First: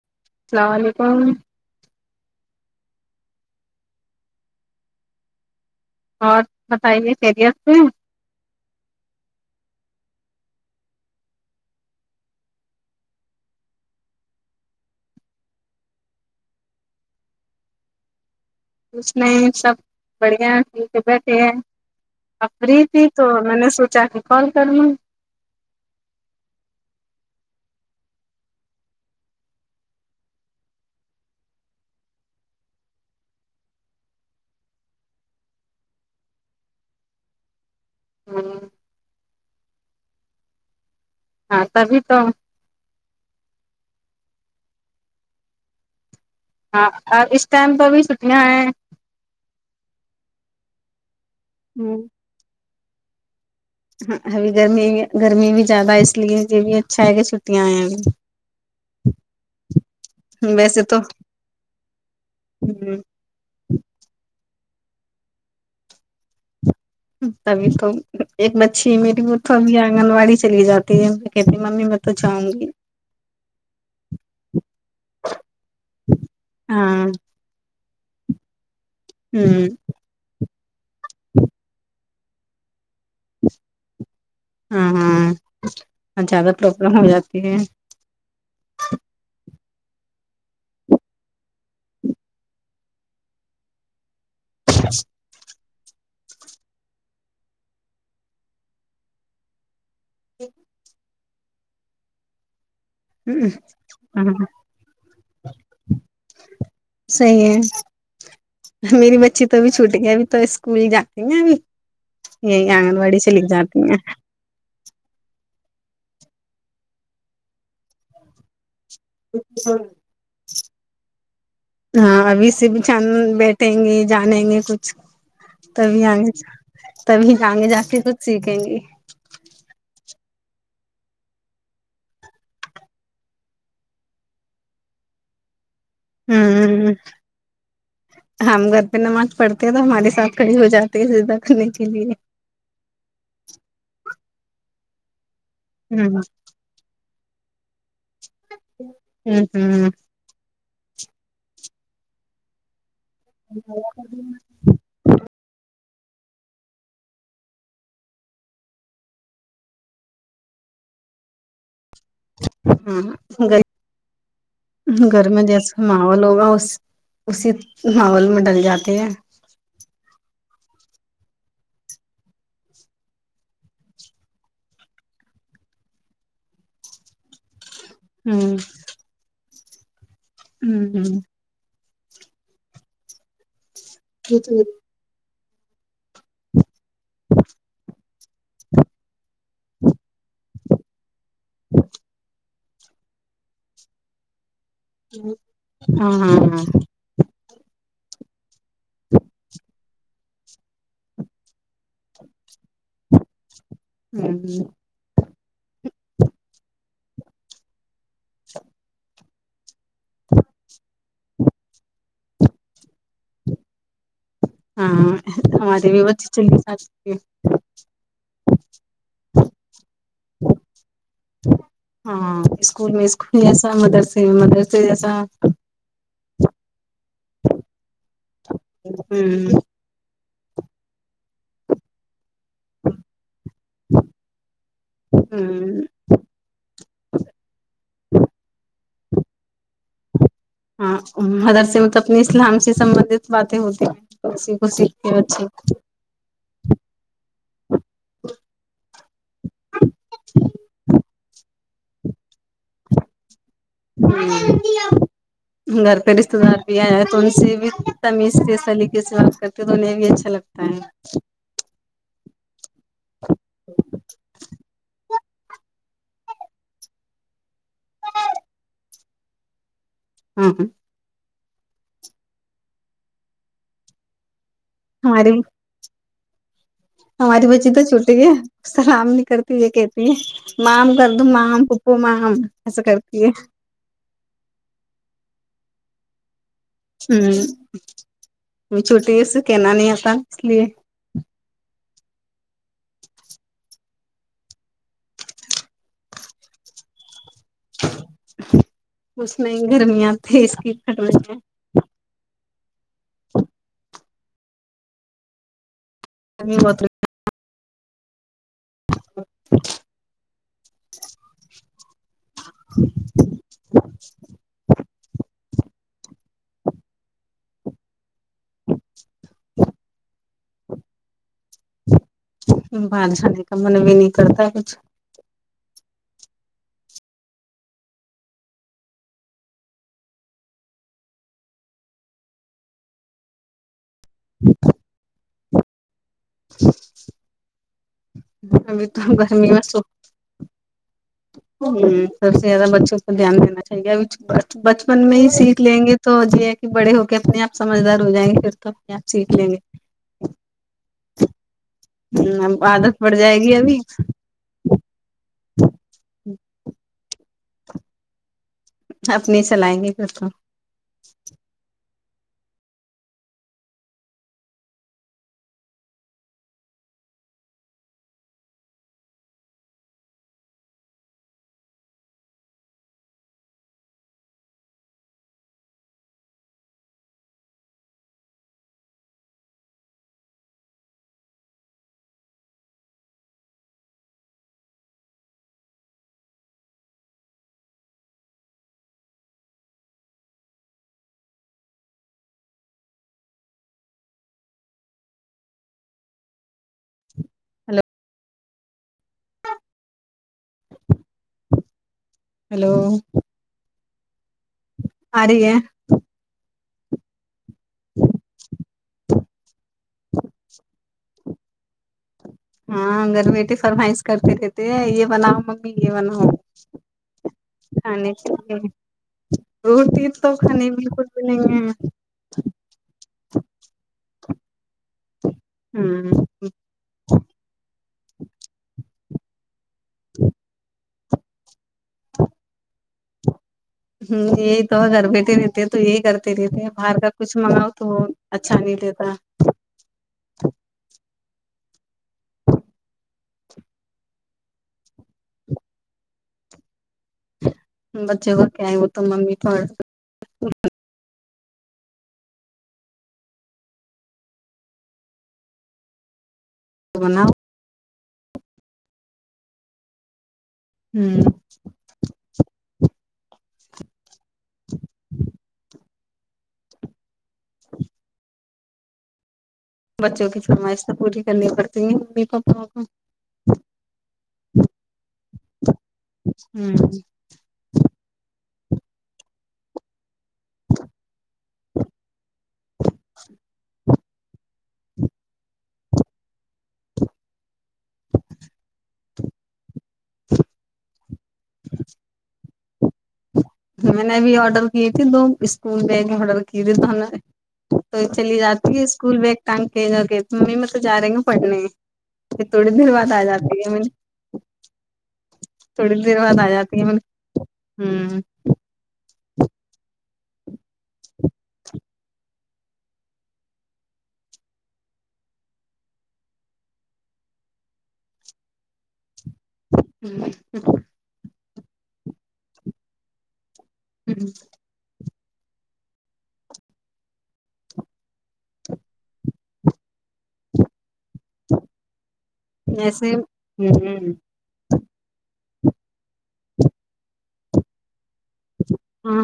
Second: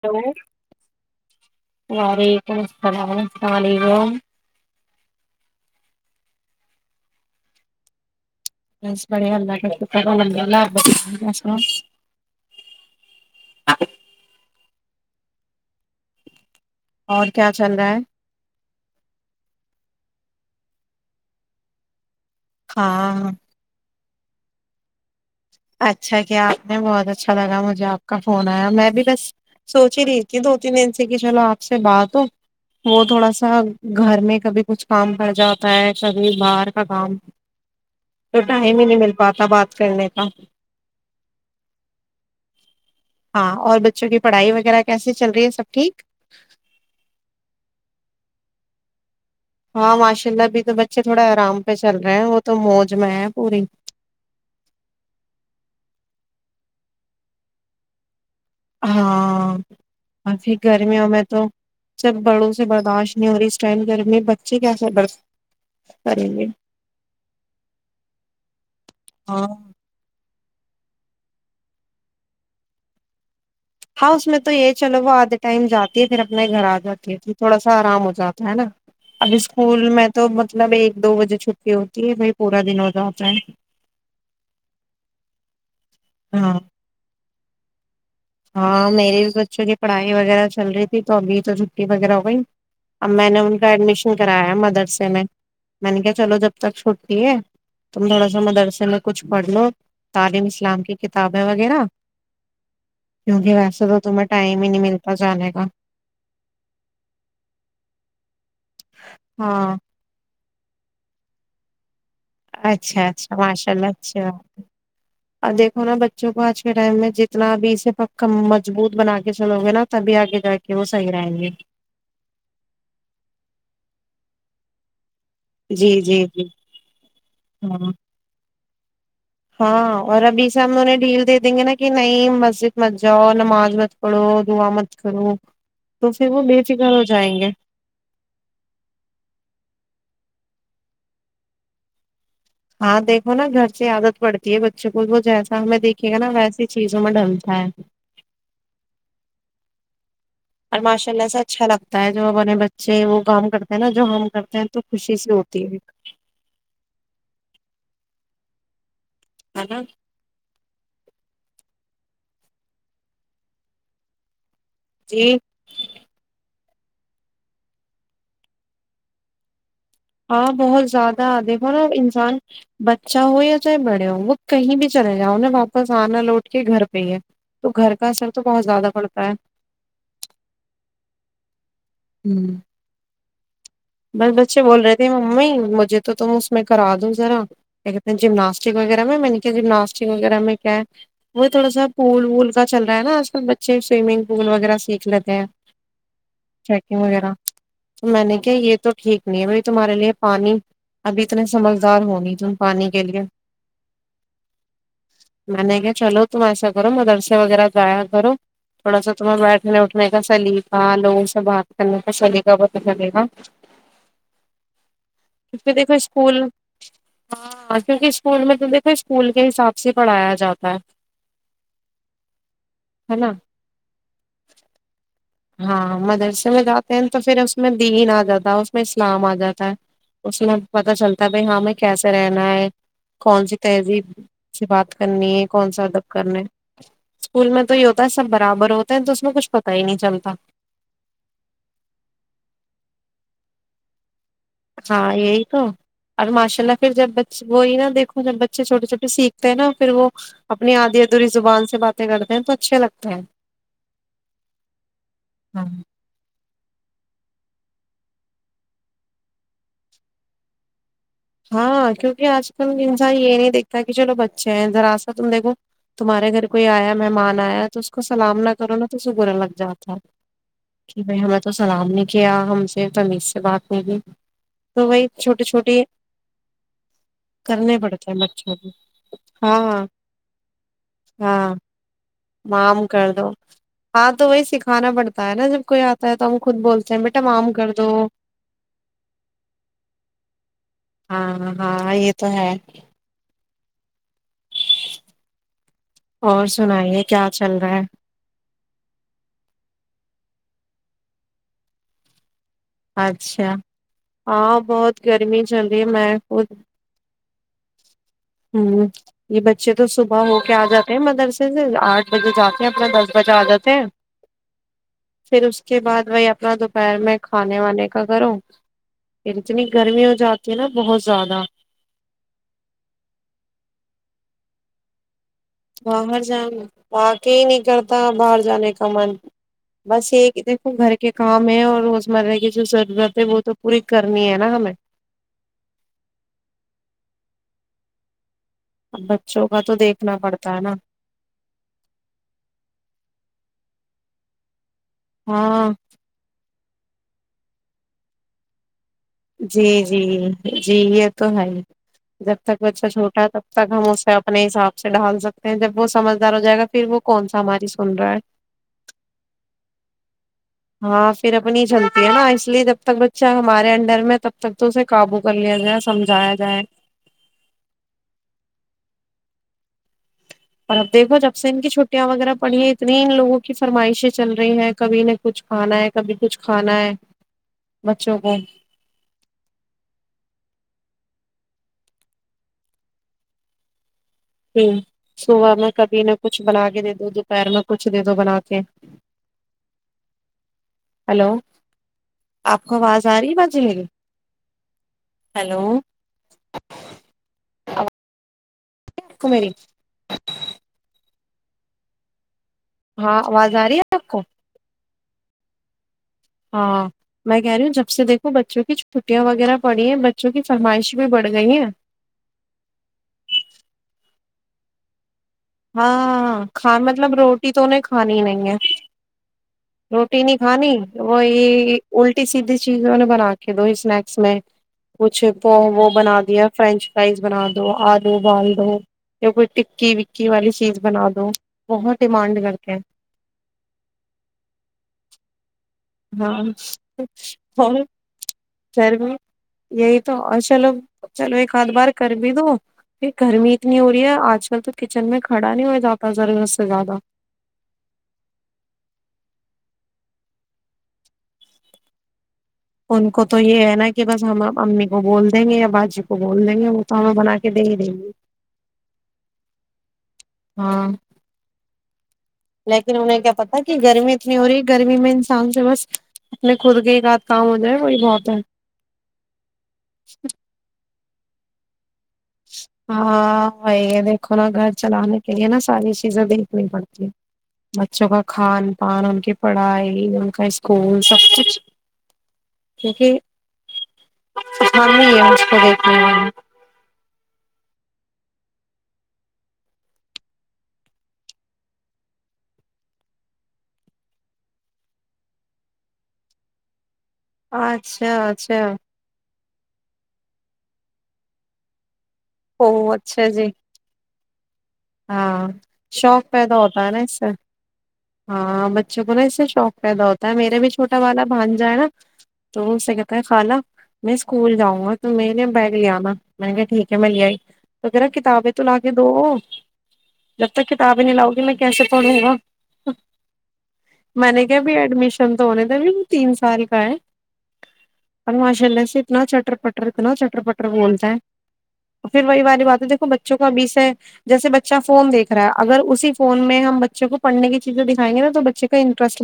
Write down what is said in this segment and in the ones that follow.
Hello السلام علیکم وارے [inaudible] السلام علیکم اور بتائیے سریئس میں بس بڑے اللہ کا شکر اور کیا چل رہا ہے؟ ک نہیں سب بڑھیا مل کے بیٹھے ہیں اآپ فری تھی تو ہاں میں نے سوچا کال کرنا اچھا کیا آپ نے بہت اچھا لگا مجھے آپ کا فون آیا میں بھی بس سوچ ہی رہی تھی دو تین دن سے کہ چلو آپ سے بات ہو وہ تھوڑا سا گھر میں کبھی کچھ کام کر جاتا ہے کبھی باہر کا کام تو ہوں، ٹیم ہی نہیں مل باتہ بات کرنے کا ہاں تبھی تو ہاں اور بچوں کی پڑھائی وغیرہ کیس چ رہ ہے سب ٹھیک ہاں اور اس ٹائم تو ا بھیھی چھٹیاں ہیں ہاں ماشاء اللہ بھی تو بچے تھوڑا آرام پہ چل رہے ہیں وہ تو موج موج میں پوری ہاں ابھی گرمی بھی گرمی بھی زیادہ اس لیے یہ بھی اچھا ہے کہ چھٹیاں آئ ہیں اب ہاں ابھر گرمیوں میں تو سب بڑوں سے ہوں، برداشت نہیں ہو رہی اس ٹائم گرمی ٹھیک ہے سر ب کریں گے ابھی تو ایک بچی میری وہ ہاں تو ابھی آنگن واڑی چلی جاتی ہے میں کہتی ممی میں تو جاؤں گی ہاں اس میں تو یہ ہے چلو وہ آد دا ٹائم جاتی ہے پھر اپنے گھر آ ہاں جاتی ہے پھر تھوڑا سا اچھا آرام جاتا ہے نا ابھی ہوں اسکول میں تو مطلب ایک دو بجے چھٹی ہوتی ہے ب پورا دن ہو جاتا ہے ہاں ہاں زیادہ ہاں پربلم ہو جات کہ ہاں میری بچوں کی پڑھائی وغیرہ چل رہی تھی تو ابھی تو چھٹی وغیرہ ہو گئی اب میں نے ان کا ایڈمیشن کرایا مدرسے میں میں نے کیا چلو جب تک چھٹٹی ہے تم تھوڑا سا مدرسہ لو کچھ پڑھ لو تعلیم اسلام کے کتابیں وغیرہ کیونکہ ہے ویسے تو تمہیں ٹائم ہی نہیں ملتا جانے کا صحیح ہے میری بچی تو بھی ہاں چھوٹ گیا ابھی تو اسکول جاتتی ہیں بھی اچھا اچھا ماشاء اللہ اچھا دیکھو نا بچوں کو آج کے ٹائم میں جتنا بھی اسے پ مضبوت بنا کے چلو گے نہ تب بھی آگے جا کے کہ وہ صحی رہیں گے ہاں ابھی سے بھی چان بیٹھیں گی جانیں گے کچھ جی تبھی جی آگے جی تبھی آگے جا ہاں کے خود سیکھیں گے [inaudible] ہاں اور ابھی سے ہم انہیں ڈھیل دے دیں گے نا کہ نہیں مسجد مت جاؤ نماز مت پڑھو دعا مت کرڑو ہ ہم گھر پہ نماز پڑھتے ہیں تو ہمارے ساتھ کڑے ہو جاتے ہیں زدا کرنے کے لیے ہاں دیکھو نا گھر سے عادت پڑتی ہے بچوں کو وہ جیس ہمیں دیکے گایسی چیز ڈل تھاائے ہوں ہوں اور ماشاء اللہ سے اچھا لگتا ہے جو ہمنے اچھے وہ کام کرتے ہیں نا جو ہم ہوں کرتے ہیں تو خوشی سےی ہوتی ہے ہ ہاں گ گھر جی مجے اس معوا لوگا ہو اسی ناول میں ڈل جاتے ہیں ہاں بہت زیادہ دیکھو نا انسان بچہ ہو یا چاہے بڑے ہو وہ کہیں بھی چلے جاؤیں واپس آنا لوٹ کے گھر پہ ہی ہے تو گھر کا اثر تو ہوں بہت زیادہ پڑتا ہے ہوں ہوں بس بچے بول رہے تھے مجھے تو تم اس میں کرا دوں ذرا کہتے جمناسٹک وغیرہ میں میں نے کیا جمناسٹک وغیرہ میں کیا ہے وہ تھوڑا سا پول وول کا چل رہ ہے نا آجل بچے سوئمنگ پول وغیرہ سیکھ لیتے ہیں ہاں ہاں ہاں ٹریکنگ وغیرہ تو میں نے کیا یہ تو ٹھیک نہیں ہے بائی تمہارے لیے پانی ابھی اتنے سمجھدار ہو نہیں تم پانی کے لیے ہوں میں نے کیا چلو تو ایسا کر مدرسا وغیرہ گا بر تھوڑا سا [inaudible] تم میں اٹھنے کا سلیفا لوگ سب بات کرنے شالیے گا بتس لے گا ہاں کیونکہ ہمارے دیکھو بھی اسکول چلے سات ہاں کیونکہ اسکول میں تو دیکھو اسکول کے حساب سے پڑھایا جاتا ہے ہاں اسکول میں ہے نا اسکول جسا مدرس میں مدرس جیسا [inaudible] ہاں مدرسے میں جاتے ہیں تو [inaudible] تو پھر اس میں [inaudible] دین آ جاتا ہے اس میں اسلام آ ہوں جاتا ہے اس میں پتا چلتا ہے بائی ہاں میں کیس رہ کون سی تہذیب سے بات کرنی ہے کون ہوں سا ادب کرنا ہے اسکول میں تو یہ ہوتا ہے سب برابر ہوتا اسس میں کچ پتا ہی نہیں چلتا ہاں مدرس ملب اپنے اسلام سے سبندت باتیں ہوتی [inaudible] سیکھتے ہاں یہی بچے تو اور ماشاء اللہ پھر جب بچے وہی نا دیکھو جب بچے چھوٹے چھوٹے سیکھتے ہیں نا پھر وہ اپنی آدھی ادھی زبان سے باتیں کرتے ہیں تو اچھے لگتے ہیں گھر پریست رہ تو ان سے بھی تمیز کے سلیقے سے بات کرتے تو انہیں بھی اچھا لگتا ہے ہاں کیونکہ آج کل انسان یہ نہیں دیکھتا کہ چلو بچے ہیں ذرا سا تم دیکھو تمہارے گھر کوئی آیا مہمان آیا تو اس کو سلام نہ کرو نا تو اسے برا لگ جاتا ہاں ہے بھائی ہم [inaudible] تو سلام نے کیا ہم سے تمیز سے بات نہیں ت [inaudible] تو وہی ہمارے چھوٹی چھوٹی [inaudible] ہماری بچی تو پڑتے چھوٹی ہیں ہے بچوں کو سرام نہیں کرتی ہاں یہ کہتی ہے ماںم کر د ہاں ماں پپو ماں معام کر دو ہاں تو وہی سکھانا پڑتا ہے نا جب کوئی آتا ہے تو خود بولتے ہیں بیٹا معام کر دو ہ چھٹی سے کہنا نہیں آتا اس لیے ہاں ہاں یہ تو ہے [inaudible] اور سنائیے کیا چل رہا ہے مسمے گرمیاں تھ اس کی کٹوس ہے اچھا ہاں بہت گرمی چل یہ مح خوود گرمی بہت ہوں یہ بچے تو صبح ہو کیا آ جاتے ہیں مدرسے سے آرٹ بجے جاتے ہیں اپنا دس بجے آ جاتے ہیں پھر اس کے بعد وہی اپنا دوپہر میں کھانے وانے کا کرو پھر اتنی گرمی ہو جاتی ہے نا بہت زیادہ بات جانے کا من بھی نہیں کرتا ہے کچھ باہر جان واقع ہی نہیں کرتا باہر جانے کا من بس یہ دیکھو گھر کے کام ہے اور روز مرہ کی جو ضرورت ہے وہ تو پوری کرنی ہے نا ہمیں [inaudible] ابھی اب تو بچوں کا تو دیکھنا پڑتا ہے نا ہ سب سے زیادہ بچوں کا دھیان دینا چاہیے ہے بچ من میں ہی سیکھ ہاں لیں گے تو جی بڑے ہو کے اپنے آپ سمجھدار ہو جائیں گے پھر توب جی جی جی یہ تو ہے جب گے تک اب بچہ عادت پڑ چھوٹا ہے جائے تب گی تک ابھی ہم اسے اپنے حساب سے ڈھال سکتے ہیں جب وہ سمجدار ہو جائے گا پھر وہ کون کون سا ہماری سن رہا ہے اپنی چلائیں گے پھر تو ہاں پھر اپنی چلتی نا اس لیے جب تک بچا ہے ہمارے انڈ ڈر میں تب تک تو اسے قابو کر لیا جائے سمجھایا جائے اور اب دیکھو جب سے ان کی چھٹیاں وغیرہ پڑی ہیں اتنی ان لوگوں کی فرمائشیں چل رہی ہے کبھی انہیں کچھ کھانا ہے کبھی کچھ کھانا ہے بچوں کو ہ صبح میں کبھی نہ کچھ بنا کے دے دو دوپہر میں کچھ دے دو بنا کے ہلو آپ کو آواز آ رہی بازلے گی ہلو ہلو کومری ہلو ہاں آواز آ رہی ہے سکو آ رہیک ہاں میں کہ رہی ہوں جب دیکو بچوں کی چھٹی وغیرہ پڑی ہے بچوں کی فرمائش بھی بڑی پڑ گئی ہیں ہاں گھر بیٹے فرمائش کرتے رہتے ہیں یہ بناؤ ممی یہ بناؤ ہاں کھان مطلب روٹی تو انہیں کھانے کھانی کے نہیں ہے لیے روٹی تو نہیں کھانے کھانی بالکل وہ بھی نہیں یہ الٹی سیدھی چیزوں نے بنا کے دو اسنیکس میں کچھ وہ ہے وہ بنا ہوں دیا فرینچ فرائز بنا دو آلو بال دو کوئی ٹکی بھی پکی والی چیز بنا تو بہت ڈیمانڈ کر کے ہ یہ تو ہو گر بیٹ تو یہی کرتے رہتے باہر ہاں کا کچھ منگاؤ اور تو وہ اچھا نہیں گھر دیتا میں کار بار کر بھی دو یہ گرمی اتنی ہو رہی ہے آج کل تو کچن میں کھڑا نہیں ہو جاتا ضرورت سے زیادہ بچے کو کیا ہے وہ تو ممی تو ان کو تو یہ ہے نا کہ بس ہم امی کو بول دیں گے یا باجی کو بول بول دیں گے وہ تو ہمیں بناؤ بنا کے دے ہی دیں گے ہاں ہوں لیکن انہیں کیا پتا کہ گرمی اتنی ہو رہی ہے گرمی میں انسان سے بس اپنے خود کے ایک ساتھ کام ہو جائے وہی بہت ہے بچوں کی فرمائش تو پوری ک پڑتی پاپا کو ہاں یہ دیکھو نا گھر چلانے کے لیے نا ساری چیزیں دیکھنی ہ پڑتی ہے بچوں کا کھان کان ان کے پڑھائے اسکول سب کچھ کیونکہ س یہ مج کو دیکھ [inaudible] میں نےب آڈر کی تھی دو اسکول بیگ آڈر کی تھھی تو تو اچھا چلی اچھا جاتی ہے اسکول بیگ تٹن کے جا کے ممی میں تو ج رہی ہوں پڑھنے پ تھوڑی او دیر بعد آ اچھا جی جاتی ہے م اچھا ہاں شوق پیدا ہوتا ہے نا اس سے میں ہاں بچوں کو نا اس سے شوق پیدا ہوتا [unintelligible] میرے بھی [unintelligible] چھوٹا والا بھان جائے نا تو اس سے کہتا ہے خالہ میں اسکول جاؤں گا تو میں نے بیگ لے آناا میں نے کہ ٹھیک ہے میں لے آئی تو کہہ رہا کتابیں تو لا کے دو جب تک کتاب ہی نہیں لاؤں گی میں کیس پڑولے گا [unintelligible] ہ [inaudible] م ہ گ بھی اڈمیشن تو ہونے د بھی وہ تین سال کا ہے اور ماشاء اللہ سے اتنا چٹر پٹر اتنا چٹر پٹر بول پھر وہی والاری بات ہے دیکھو ایسے بچوں کو ابھی سے ہوں جیسے بچہ فون دیکھ اگر اسی فون میں ہم بچے کو پڑنے کی چیز ہاں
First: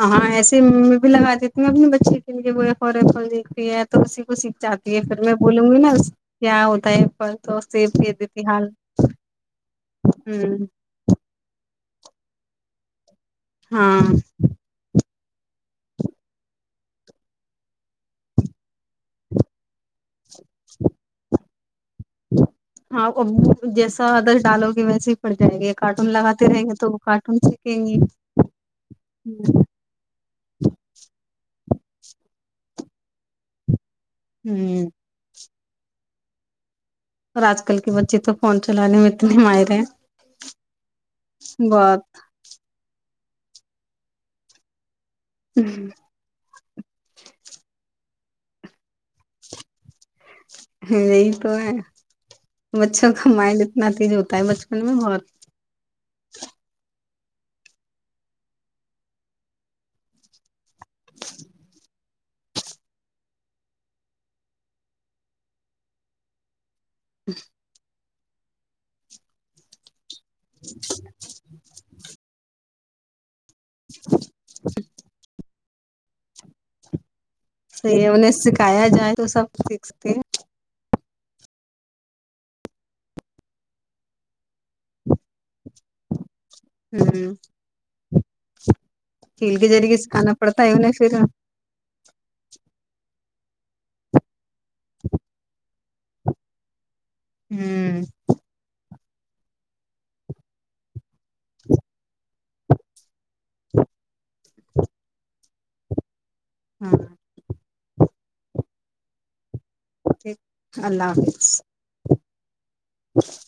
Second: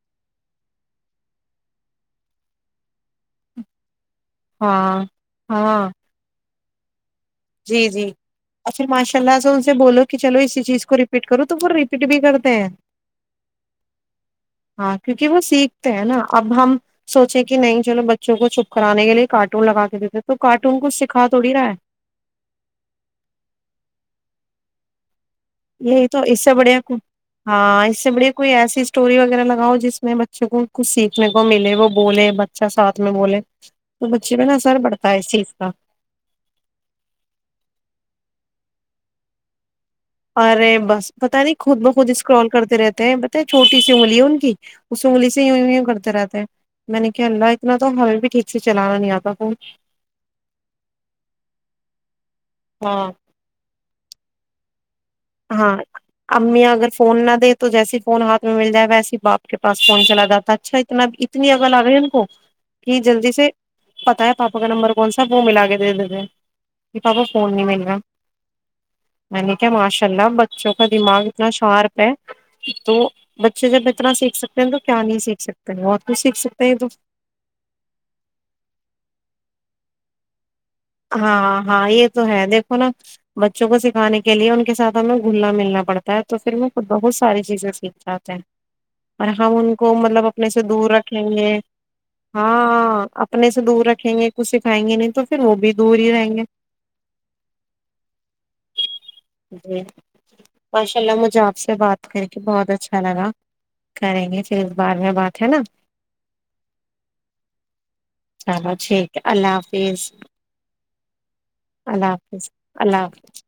ہ ہاں ایسے میں بھی لگا دیتے [unintelligible] اپنے بچے کے لیے وہویا خورے دیکھتی ہے تو اسی کو سیکھ چاتی ہے ہاں پھر میں بولوں گی ہاں نا کیا ہوتا ہے تو جی سیب جی دے دیتی حال اور پھر ماشاء اللہ سے ان سے بولو کہ چلو اسی ہوں چیز کو ریپیٹ کرو تو وہ فٹ بھی کرتے ہیں ہاں ہاں کیونکہ وہ سیکھتے ہیں نا اب ہم سوچیں کہ نہیں چلو بچوں کو چھپ کرانے کے لیے کارٹون لگاتے تو کارٹون کچھ سکھا تووڑی رہا ہے [unintelligible] ہاں ا جیسا آدرش ڈالو گے ویسے پڑ جائے گے یہی کارٹون تو اس لگاتے سے رہیں گے بڑھیا تو وہ کارٹون ہاں سیکھیں گی اس سے بڑھیا کوئی ایسی اسٹوری وغیرہ لگاؤ جس میں بچوں کو کچھ سیکھنے کو ملے وہ بولے بچہ ساتھ ت میں بولے [unintelligible] تو بچے پہ ن اثر ہوں پڑتا ہے اس چیز کا [unintelligible] اور آج کل کے بچے تو فون چلانے میں اتنے ماہر ہیں ارے بس پتہ نہیں خود میں بہت خود اسکرال کرتے رہتے ہیں ب چھوٹی سنگلی ہووں گ اس سگلی سے یوں ی کرتے رہتے ہیں میں نے کہ ال رہا اتنا تو ہمیں بھی ٹھیک سے چلانا نہیں آتا تو یہی تو ہے ہاں بچوں کا مائلڈ اتنا تیز ہوتا ائم اس میں ب [unintelligible] ہاں امی اگر فون نہ دے تو جیسے فون ہاتھ میں مل جائے ویسے باپ کے پس فون چلا جاتا اچھا [unintelligible] اتنا اتنی اگل آ گئی ان کو کہ جلدی سے پتا ہے پاپا کا نمبر کون سا وہ ملا کے دے دیتے ہیں یہ پاور فون نہیں مل رہا [unintelligible] م کے معش [inaudible] اللو [inaudible] بچوں کا دماغ اتنا شارپ ہے تو [inaudible] بچے جب اتنا سیکھ سکتے ہیں تو کیا نہیں سیکھ ستے بہت کچھ سیکھ سکتے ہیں تو ص یہ انہیں سکھایا جائے تو سب سیکھتے ہیں ہاں ہاں یہ تو ہے دیکھو نا بچوں کو سکھانے کے لیے ان کے ساتھ ہمیں گھلنا ملنا پڑتا ہے تو پھر ہم خ بہت ہ ساری چیزیں سیکھ جاتے ہیں اور کھیل ہم کے ان کو ذریعے مطلب سکھانا اپنے سے پڑتا ہے دور انہیں پھر رکھیں گے ہاں اپنے سے دور رکھیں گ سکھائیں گے نہیں تو پھر وہ بھی دور ہی رہیں گے ہوں [inaudible] جی ماشاء اللہ مجھے آپ سے بات کر کے بہت اچھا لگا کریں گے پھر اس بار میں بات ہے نا ہاں ہ [inaudible] چلو ٹھیک ہے اللہ حافظ اللہ حافظ اللہ حافظ اللہ حافظ